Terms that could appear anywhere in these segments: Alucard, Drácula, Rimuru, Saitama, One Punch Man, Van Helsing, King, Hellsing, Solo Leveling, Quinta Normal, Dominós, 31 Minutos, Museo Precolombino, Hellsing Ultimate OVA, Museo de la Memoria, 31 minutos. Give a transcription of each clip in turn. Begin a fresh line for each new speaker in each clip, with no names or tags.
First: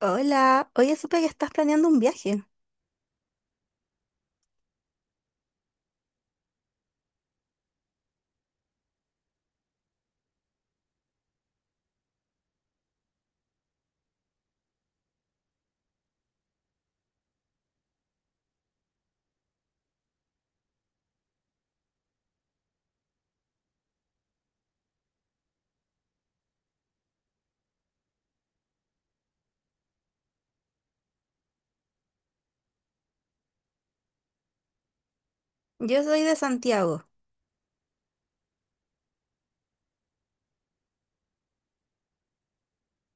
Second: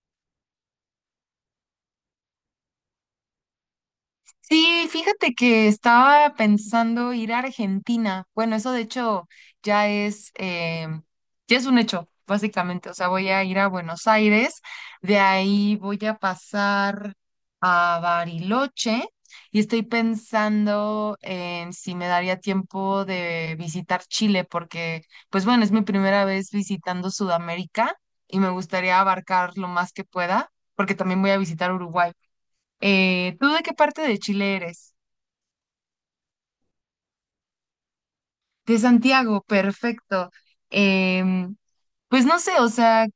Hola, oye, supe que estás planeando un viaje.
Sí, fíjate que estaba pensando ir a Argentina. Bueno, eso de hecho ya es, eh, ya es un hecho, básicamente. O sea, voy a ir a Buenos Aires, de ahí voy a pasar a Bariloche y estoy pensando en si me daría tiempo de visitar Chile, porque, pues bueno, es mi primera vez visitando Sudamérica y me gustaría abarcar lo más que pueda, porque también voy a visitar Uruguay. ¿tú de qué parte de Chile eres?
Yo soy de Santiago.
De Santiago, perfecto. Em, pues no sé, o sea,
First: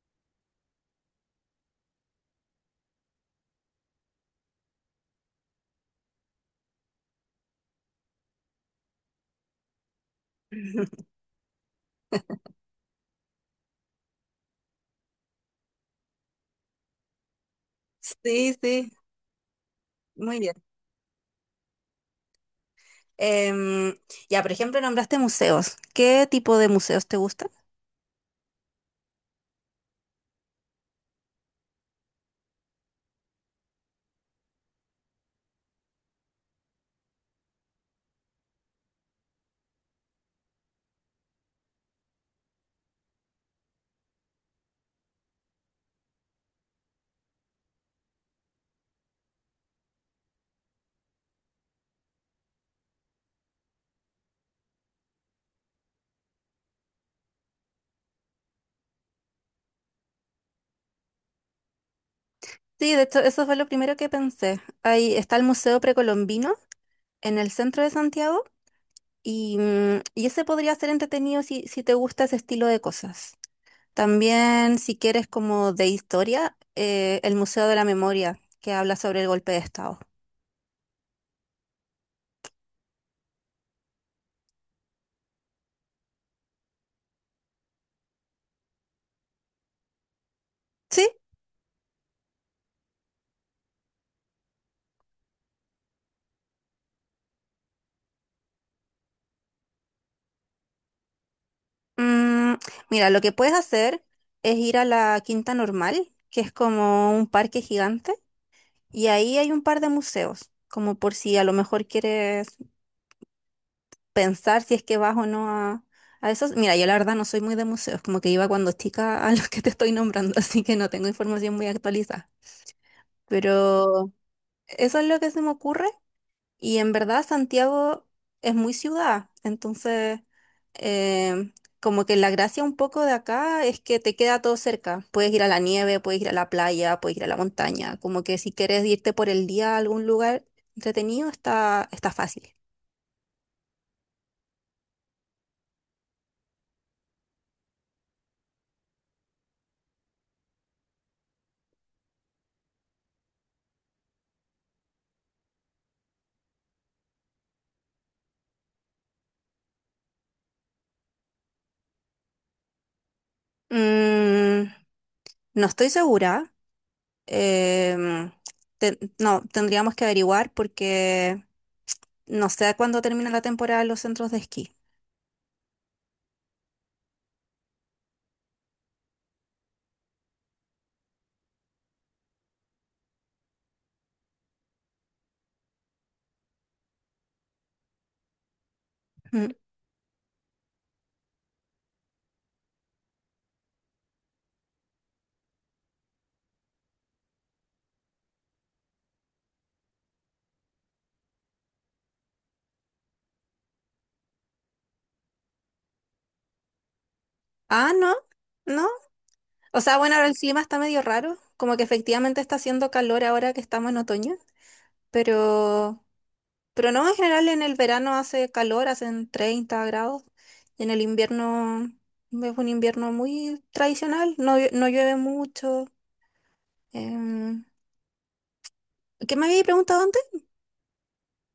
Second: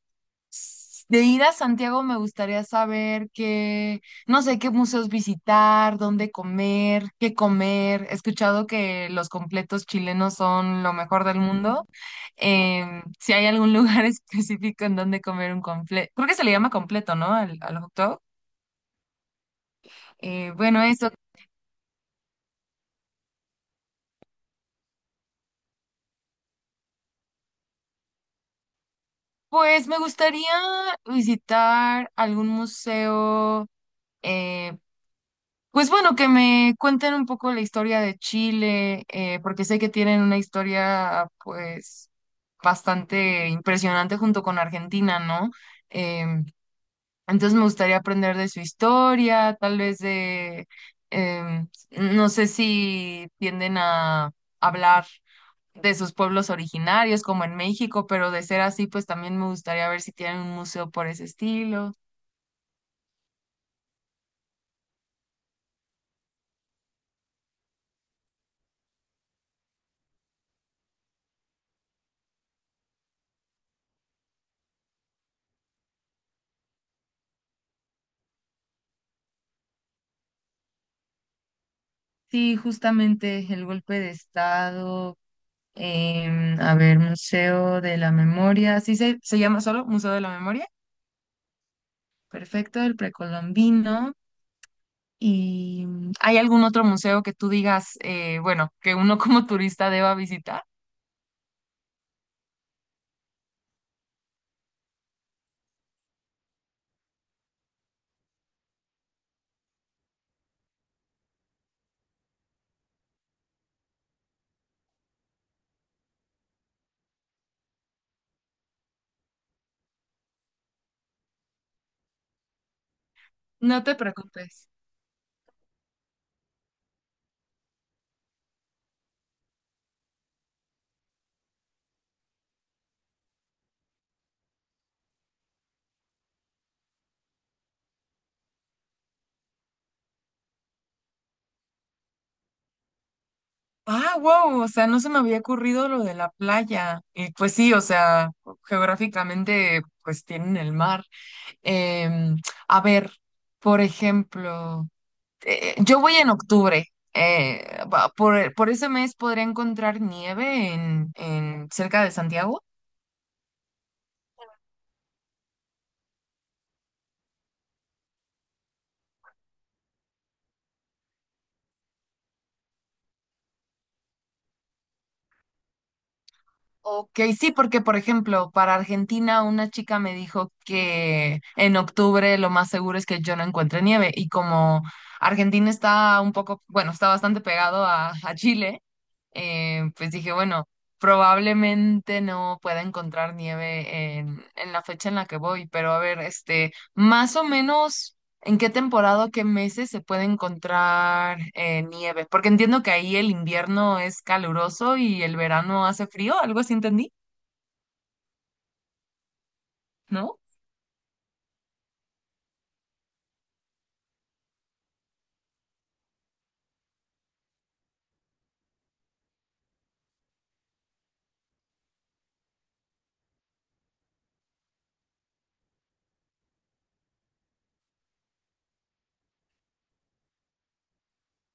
de ir a Santiago me gustaría saber qué, no sé, qué museos visitar, dónde comer, qué comer. He escuchado que los completos chilenos son lo mejor del mundo. Em, si hay algún lugar específico en donde comer un completo, creo que se le llama completo, ¿no? Al hot dog.
Sí, sí, muy bien.
Bueno, eso.
Em, ya, por ejemplo, nombraste museos. ¿Qué tipo de museos te gustan?
Pues me gustaría visitar algún museo, eh, pues bueno, que me cuenten un poco la historia de Chile, porque sé que tienen una historia pues bastante impresionante junto con Argentina, ¿no? Em, entonces me gustaría aprender de su historia, tal vez de, em, no sé si tienden a hablar de sus pueblos originarios, como en México, pero de ser así, pues también me gustaría ver si tienen un museo por ese estilo.
Sí, de hecho, eso fue lo primero que pensé. Ahí está el Museo Precolombino en el centro de Santiago y, mm, y ese podría ser entretenido si te gusta ese estilo de cosas. También, si quieres como de historia, el Museo de la Memoria, que habla sobre el golpe de Estado.
Sí, justamente el golpe de estado. A ver, Museo de la Memoria, ¿sí se llama solo Museo de la Memoria?
Sí,
Perfecto, el precolombino. ¿Y hay algún otro museo que tú digas, bueno, que uno como turista deba visitar?
mm, mira, lo que puedes hacer es ir a la Quinta Normal, que es como un parque gigante, y ahí hay un par de museos, como por si a lo mejor quieres pensar si es que vas o no a esos. Mira, yo la verdad no soy muy de museos, como que iba cuando chica a los que te estoy nombrando, así que no tengo información muy actualizada.
No te
Pero
preocupes.
eso es lo que se me ocurre. Y en verdad Santiago es muy ciudad, entonces em, como que la gracia un poco de acá es que te queda todo cerca. Puedes ir a la nieve, puedes ir a la playa, puedes ir a la montaña. Como que si quieres irte por el día a algún lugar entretenido, está fácil.
Ah, wow, o sea, no se me había ocurrido lo de la playa. Y pues sí, o sea, geográficamente, pues tienen el mar. Em, a ver, por ejemplo, yo voy en octubre. eh, por ese mes podría encontrar nieve en cerca de Santiago.
Mm, no estoy segura. em, no, tendríamos que averiguar porque no sé cuándo termina la temporada en los centros de esquí.
Ok, sí, porque por ejemplo, para Argentina una chica me dijo que en octubre lo más seguro es que yo no encuentre nieve y como Argentina está un poco, bueno, está bastante pegado a Chile,
Mm.
pues dije, bueno, probablemente no pueda encontrar nieve en la fecha en la que voy, pero a ver, este, más o menos... ¿En qué temporada, o qué meses se puede encontrar nieve? Porque entiendo que ahí el invierno es caluroso y el verano hace frío, algo así entendí,
Ah, no, no. O sea, bueno, ahora el
¿no?
clima está medio raro, como que efectivamente está haciendo calor ahora que estamos en otoño, pero, pero no, en general en el verano hace calor, hacen 30 grados, y en el invierno es un invierno muy tradicional, no, no llueve mucho. em, ¿Qué me había preguntado antes?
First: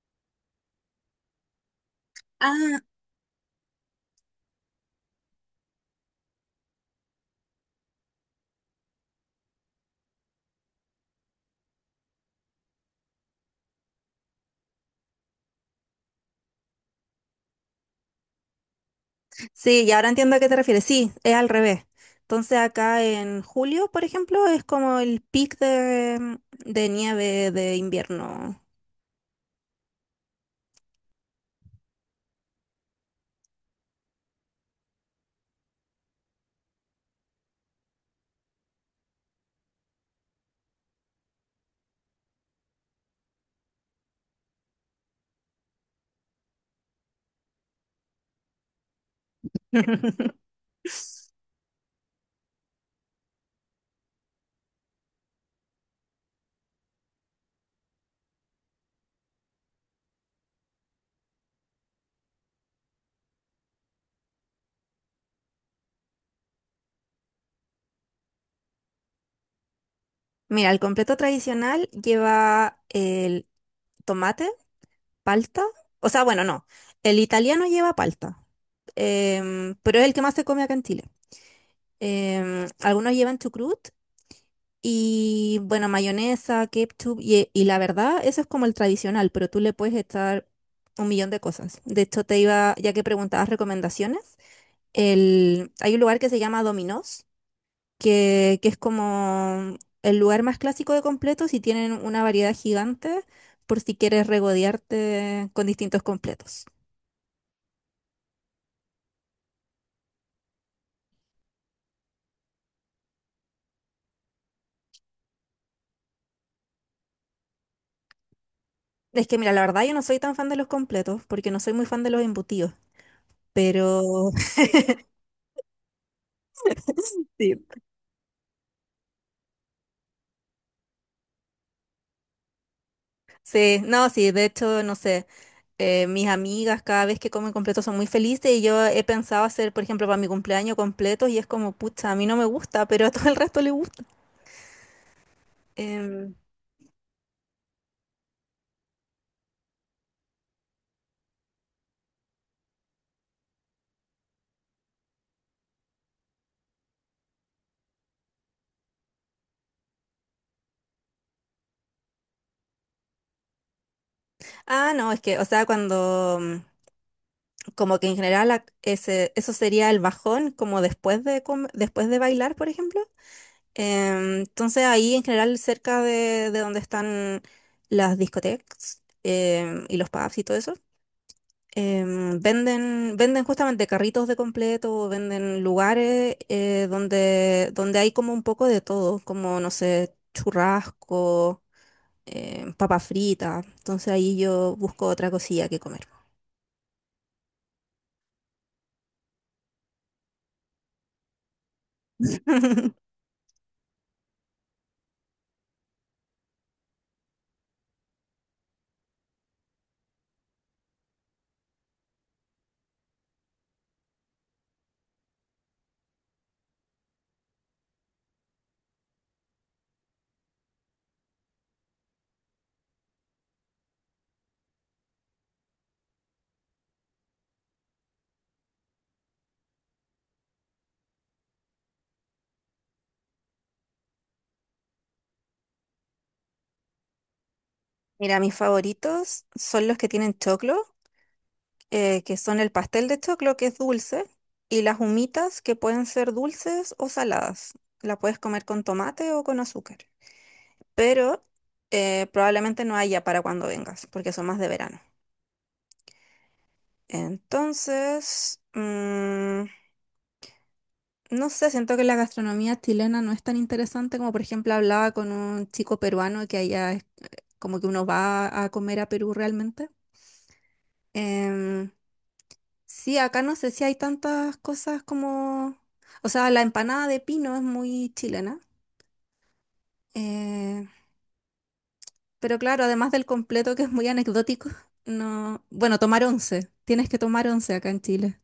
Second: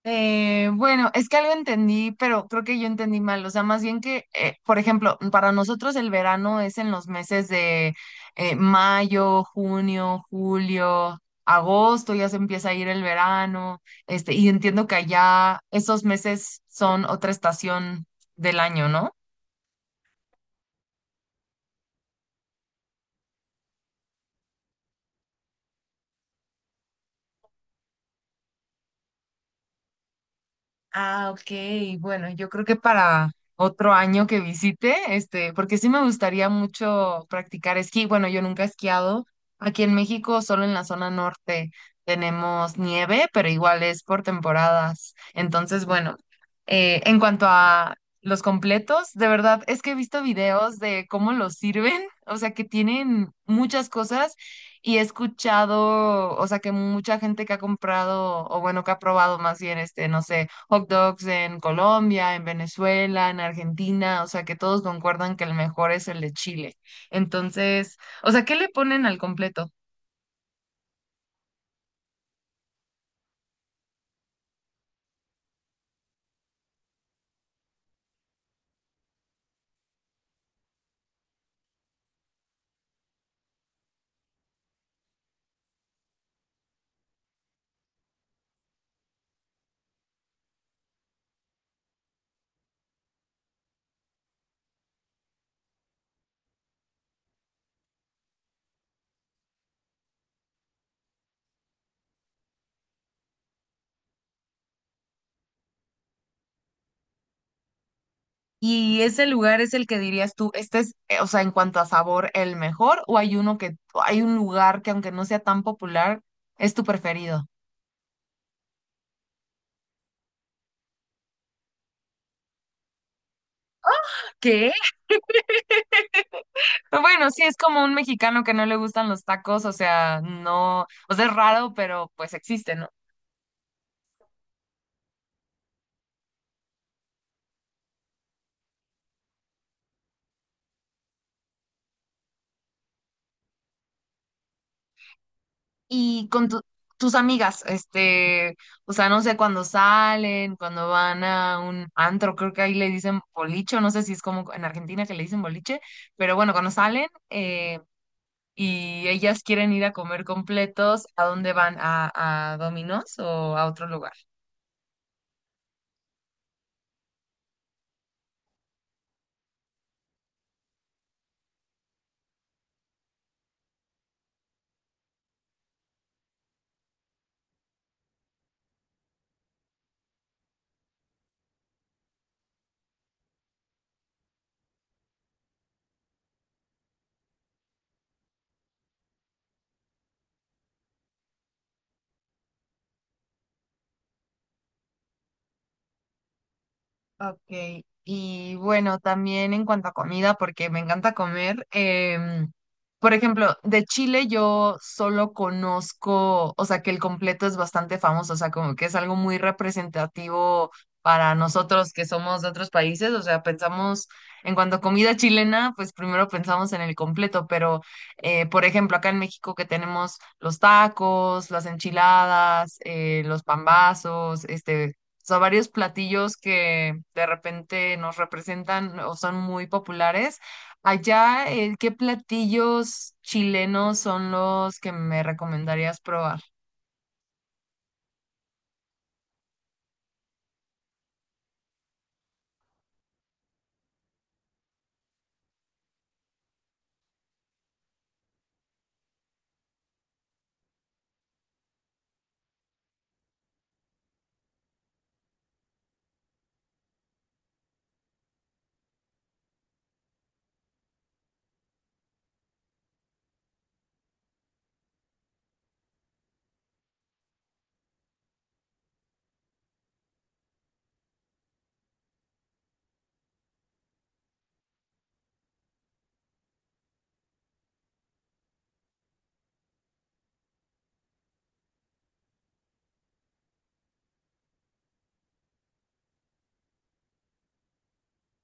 Bueno, es que algo entendí, pero creo que
Ah,
yo entendí mal. O sea, más bien que, por ejemplo, para nosotros el verano es en los meses de mayo, junio, julio, agosto, ya se empieza a ir el verano, este, y entiendo que allá esos meses son otra estación del año, ¿no?
sí, y ahora entiendo a qué te refieres. Sí, es al revés. Entonces acá en julio, por ejemplo, es como el pic de nieve de invierno.
Ah, ok. Bueno, yo creo que para otro año que visite, este, porque sí me gustaría mucho practicar esquí. Bueno, yo nunca he esquiado. Aquí en México, solo en la zona norte tenemos nieve, pero igual es por temporadas. Entonces, bueno, en cuanto a los completos, de verdad es que he visto videos de cómo los sirven, o sea, que tienen muchas cosas y he escuchado, o sea, que mucha gente que ha comprado, o bueno, que ha probado más bien, este, no sé, hot dogs en Colombia, en Venezuela, en Argentina, o sea que todos concuerdan que el mejor es el de Chile. Entonces, o sea, ¿qué le ponen al completo?
Mira, el completo tradicional lleva el tomate, palta. O sea, bueno, no. El italiano lleva palta, pero es el que más se come acá en Chile. Algunos llevan chucrut y, bueno, mayonesa, ketchup. Y la verdad, eso es como el tradicional, pero tú le puedes echar un millón de cosas. De hecho, te iba, ya que preguntabas recomendaciones, hay un lugar que se llama Dominós que es como el lugar más clásico de completos y tienen una variedad gigante por si quieres regodearte con distintos completos.
¿Y ese lugar es el que dirías tú, este es, o sea, en cuanto a sabor, el mejor? ¿O hay uno que, o hay un lugar que aunque no sea tan popular, es tu preferido?
Es que mira, la verdad yo no soy tan fan de los completos porque no soy muy fan de los embutidos, pero
¿Qué? Pero bueno, sí, es
sí,
como un mexicano que no le gustan los tacos, o sea, no, o sea, es raro, pero pues existe, ¿no?
sí, no, sí, de hecho, no sé, mis amigas cada vez que comen completos son muy felices y yo he pensado hacer, por ejemplo, para mi cumpleaños completos y es como, pucha, a mí no me gusta, pero a todo el resto le gusta.
Y
Em,
con tus amigas, este, o sea, no sé, cuando salen, cuando van a un antro, creo que ahí le dicen boliche, o no sé si es como en Argentina que le dicen boliche, pero bueno, cuando salen y ellas quieren ir a comer completos, ¿a dónde van? ¿A Domino's o a otro lugar?
ah, no, es que, o sea, como que en general ese, eso sería el bajón, como después de, después de bailar, por ejemplo. Entonces ahí en general cerca de donde están las discotecas, y los pubs y todo eso, venden justamente carritos de completo, venden lugares, donde hay como un poco de todo, como no sé, churrasco, papa frita. Entonces ahí yo busco otra cosilla que comer.
Ok, y bueno, también en cuanto a comida, porque me encanta comer. Em, por ejemplo, de Chile yo solo conozco, o sea, que el completo es bastante famoso, o sea, como que es algo muy representativo para nosotros que somos de otros países, o sea, pensamos en cuanto a comida chilena, pues primero pensamos en el completo, pero, por ejemplo, acá en México que tenemos los tacos, las enchiladas, los pambazos, este, o sea, varios platillos que de repente nos representan o son muy populares. Allá, ¿qué platillos chilenos son los que me recomendarías probar?
Mira, mis favoritos son los que tienen choclo, que son el pastel de choclo, que es dulce, y las humitas, que pueden ser dulces o saladas. La puedes comer con tomate o con azúcar, pero probablemente no haya para cuando vengas, porque son más de verano. Entonces, mm, no sé, siento que la gastronomía chilena no es tan interesante como, por ejemplo, hablaba con un chico peruano que allá es como que uno va a comer a Perú realmente. Em, Sí, acá no sé si hay tantas cosas como... O sea, la empanada de pino es muy chilena, eh, pero claro, además del completo que es muy anecdótico, no... Bueno, tomar once. Tienes que tomar once acá en Chile.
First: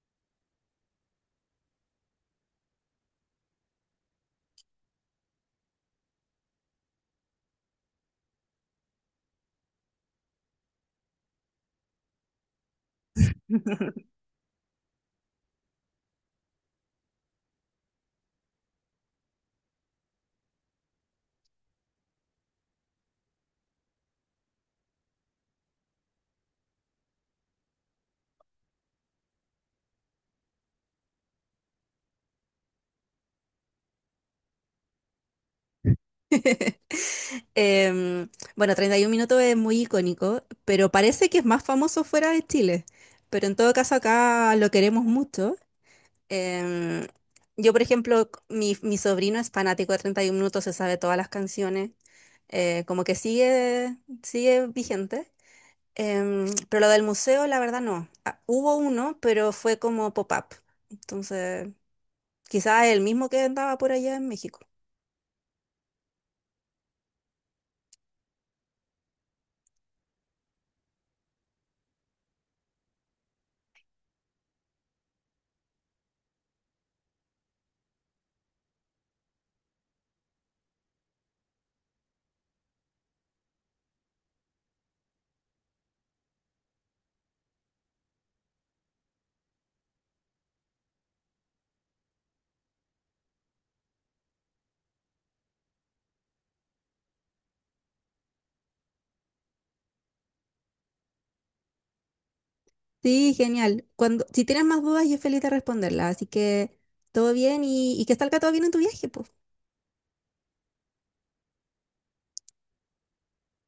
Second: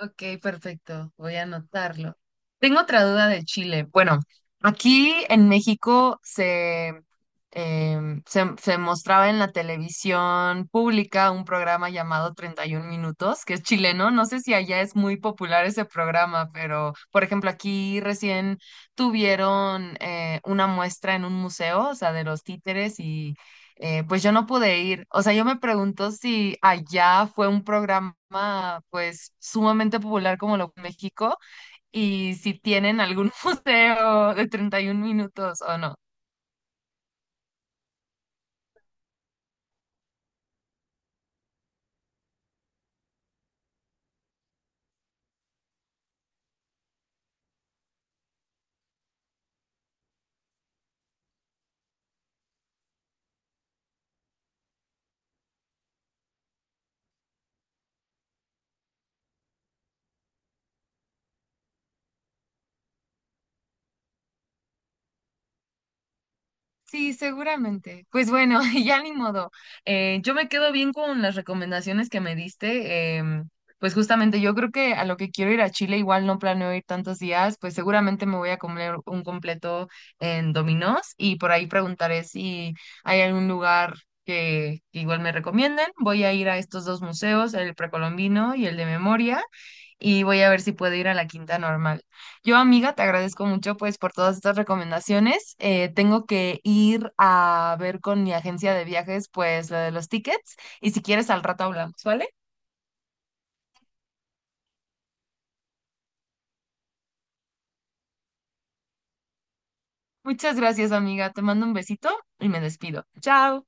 Ok, perfecto. Voy a anotarlo. Tengo otra duda de Chile. Bueno, aquí en México se mostraba en la televisión pública un programa llamado 31 Minutos, que es chileno. No sé si allá es muy popular ese programa, pero por ejemplo, aquí recién tuvieron una muestra en un museo, o sea, de los títeres y pues yo no pude ir. O sea, yo me pregunto si allá fue un programa pues sumamente popular como lo de México y si tienen algún museo de 31 minutos o no.
Em, bueno, 31 minutos es muy icónico, pero parece que es más famoso fuera de Chile. Pero en todo caso acá lo queremos mucho. Em, yo, por ejemplo, mi sobrino es fanático de 31 minutos, se sabe todas las canciones. Como que sigue vigente. Pero lo del museo, la verdad, no. Ah, hubo uno, pero fue como pop-up. Entonces, quizás el mismo que andaba por allá en México.
Sí, seguramente. Pues bueno, ya ni modo. Yo me quedo bien con las recomendaciones que me diste. Pues justamente yo creo que a lo que quiero ir a Chile, igual no planeo ir tantos días, pues seguramente me voy a comer un completo en Dominos y por ahí preguntaré si hay algún lugar que igual me recomienden. Voy a ir a estos dos museos, el precolombino y el de memoria y voy a ver si puedo ir a la quinta normal. Yo, amiga, te agradezco mucho pues por todas estas recomendaciones. Tengo que ir a ver con mi agencia de viajes pues lo de los tickets y si quieres al rato hablamos, ¿vale?
Sí, genial. Cuando, si tienes más dudas, yo feliz de responderlas. Así que todo bien y que salga todo bien en tu viaje, pues.
Muchas gracias, amiga. Te mando un besito y me despido. Chao.